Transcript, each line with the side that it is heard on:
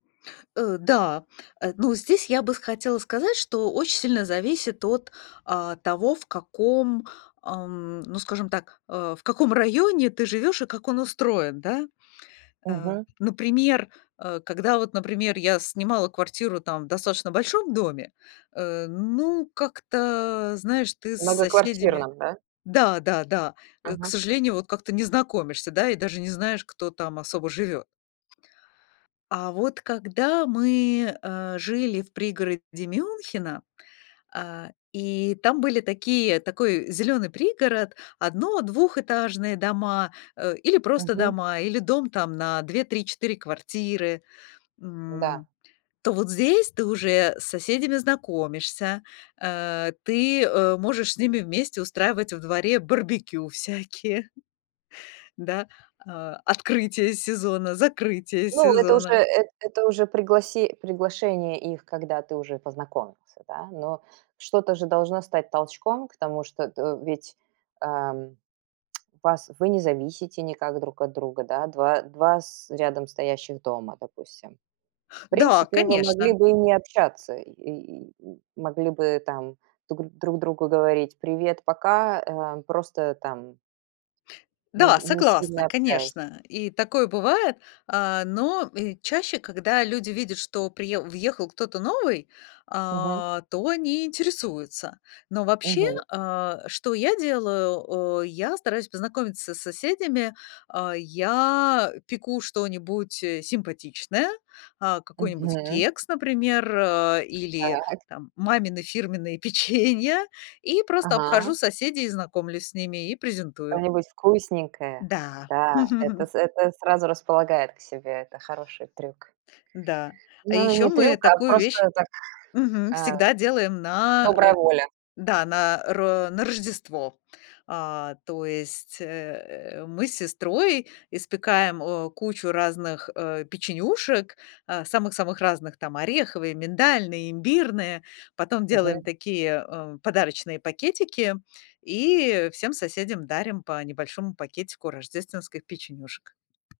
left: Э, да, э, ну, здесь я бы с хотела сказать, что очень сильно зависит от, а, того, в каком, ам, ну, скажем так, э, в каком районе ты живёшь и как он устроен, да? Э,
right: Мгм.
left: например, э, когда вот, например, я снимала квартиру там в достаточно большом доме, э, ну, как-то, знаешь, ты с соседями
right: Многоквартирном, да?
left: да-да-да, э, к
right: Мгм.
left: сожалению, вот как-то не знакомишься, да и даже не знаешь, кто там особо живёт. А вот когда мы, э, жили в пригороде Мюнхена, а, и там были такие такой зелёный пригород, одно двухэтажные дома, э, или просто
right: Мгм.
left: дома, или дом там на 2-3-4 квартиры,
right: Н-да.
left: м, то вот здесь ты уже с соседями знакомишься. А, ты, э, можешь с ними вместе устраивать во дворе барбекю всякие. Да, а, открытие сезона, закрытие
right: Ну, это уже
left: сезона.
right: эт это уже пригласи приглашение их, когда ты уже и познакомился, да? Но что-то же должно стать толчком к тому, что т э, ведь, ам, пас вы не зависите никак друг от друга, да? Два два с рядом стоящих дома, допустим. В
left: Да,
right: принципе, вы могли
left: конечно!
right: бы и не общаться. И и м могли бы там тугн друг другу говорить: "Привет- пока", эм, просто э, там ни
left: Да,
right: не сильно
left: согласна,
right: общаясь.
left: конечно, и такое бывает. А, но и чаще, когда люди видят, что приеу въехал кто-то новый,
right: Мгм.
left: а, то они интересуются. Но вообще,
right: Мгм.
left: а, что я делаю, о, я стараюсь познакомиться с соседями. А, я, а, пеку что-нибудь, э, симпатичное, а, какой-нибудь
right: Мгм.
left: кекс, например, а, или
right: Так.
left: там мамины фирменные печенья, и просто
right: Ага.
left: обхожу соседей, и знакомлюсь с ними, и презентую.
right: Что-нибудь вкусненькое.
left: Да.
right: Да, это с это сразу располагает к себе. Это хороший трюк.
left: Да. А
right: Ну, э, не
left: ещё мы
right: трюк, а
left: такую вещь
right: просто так,
left: мгм,
right: а,
left: всегда делаем на,
right: добрая
left: э
right: воля.
left: да, на ро на Рождество. А то есть, э, э, мы с сестрой печём э, кучу разных, э, печенюшек, а самых-самых разных, там: ореховые, миндальные, имбирные. Потом делаем
right: Мгм.
left: такие, эм, подарочные пакетики. И всем соседям дарим по небольшому пакетику рождественских печенюшек.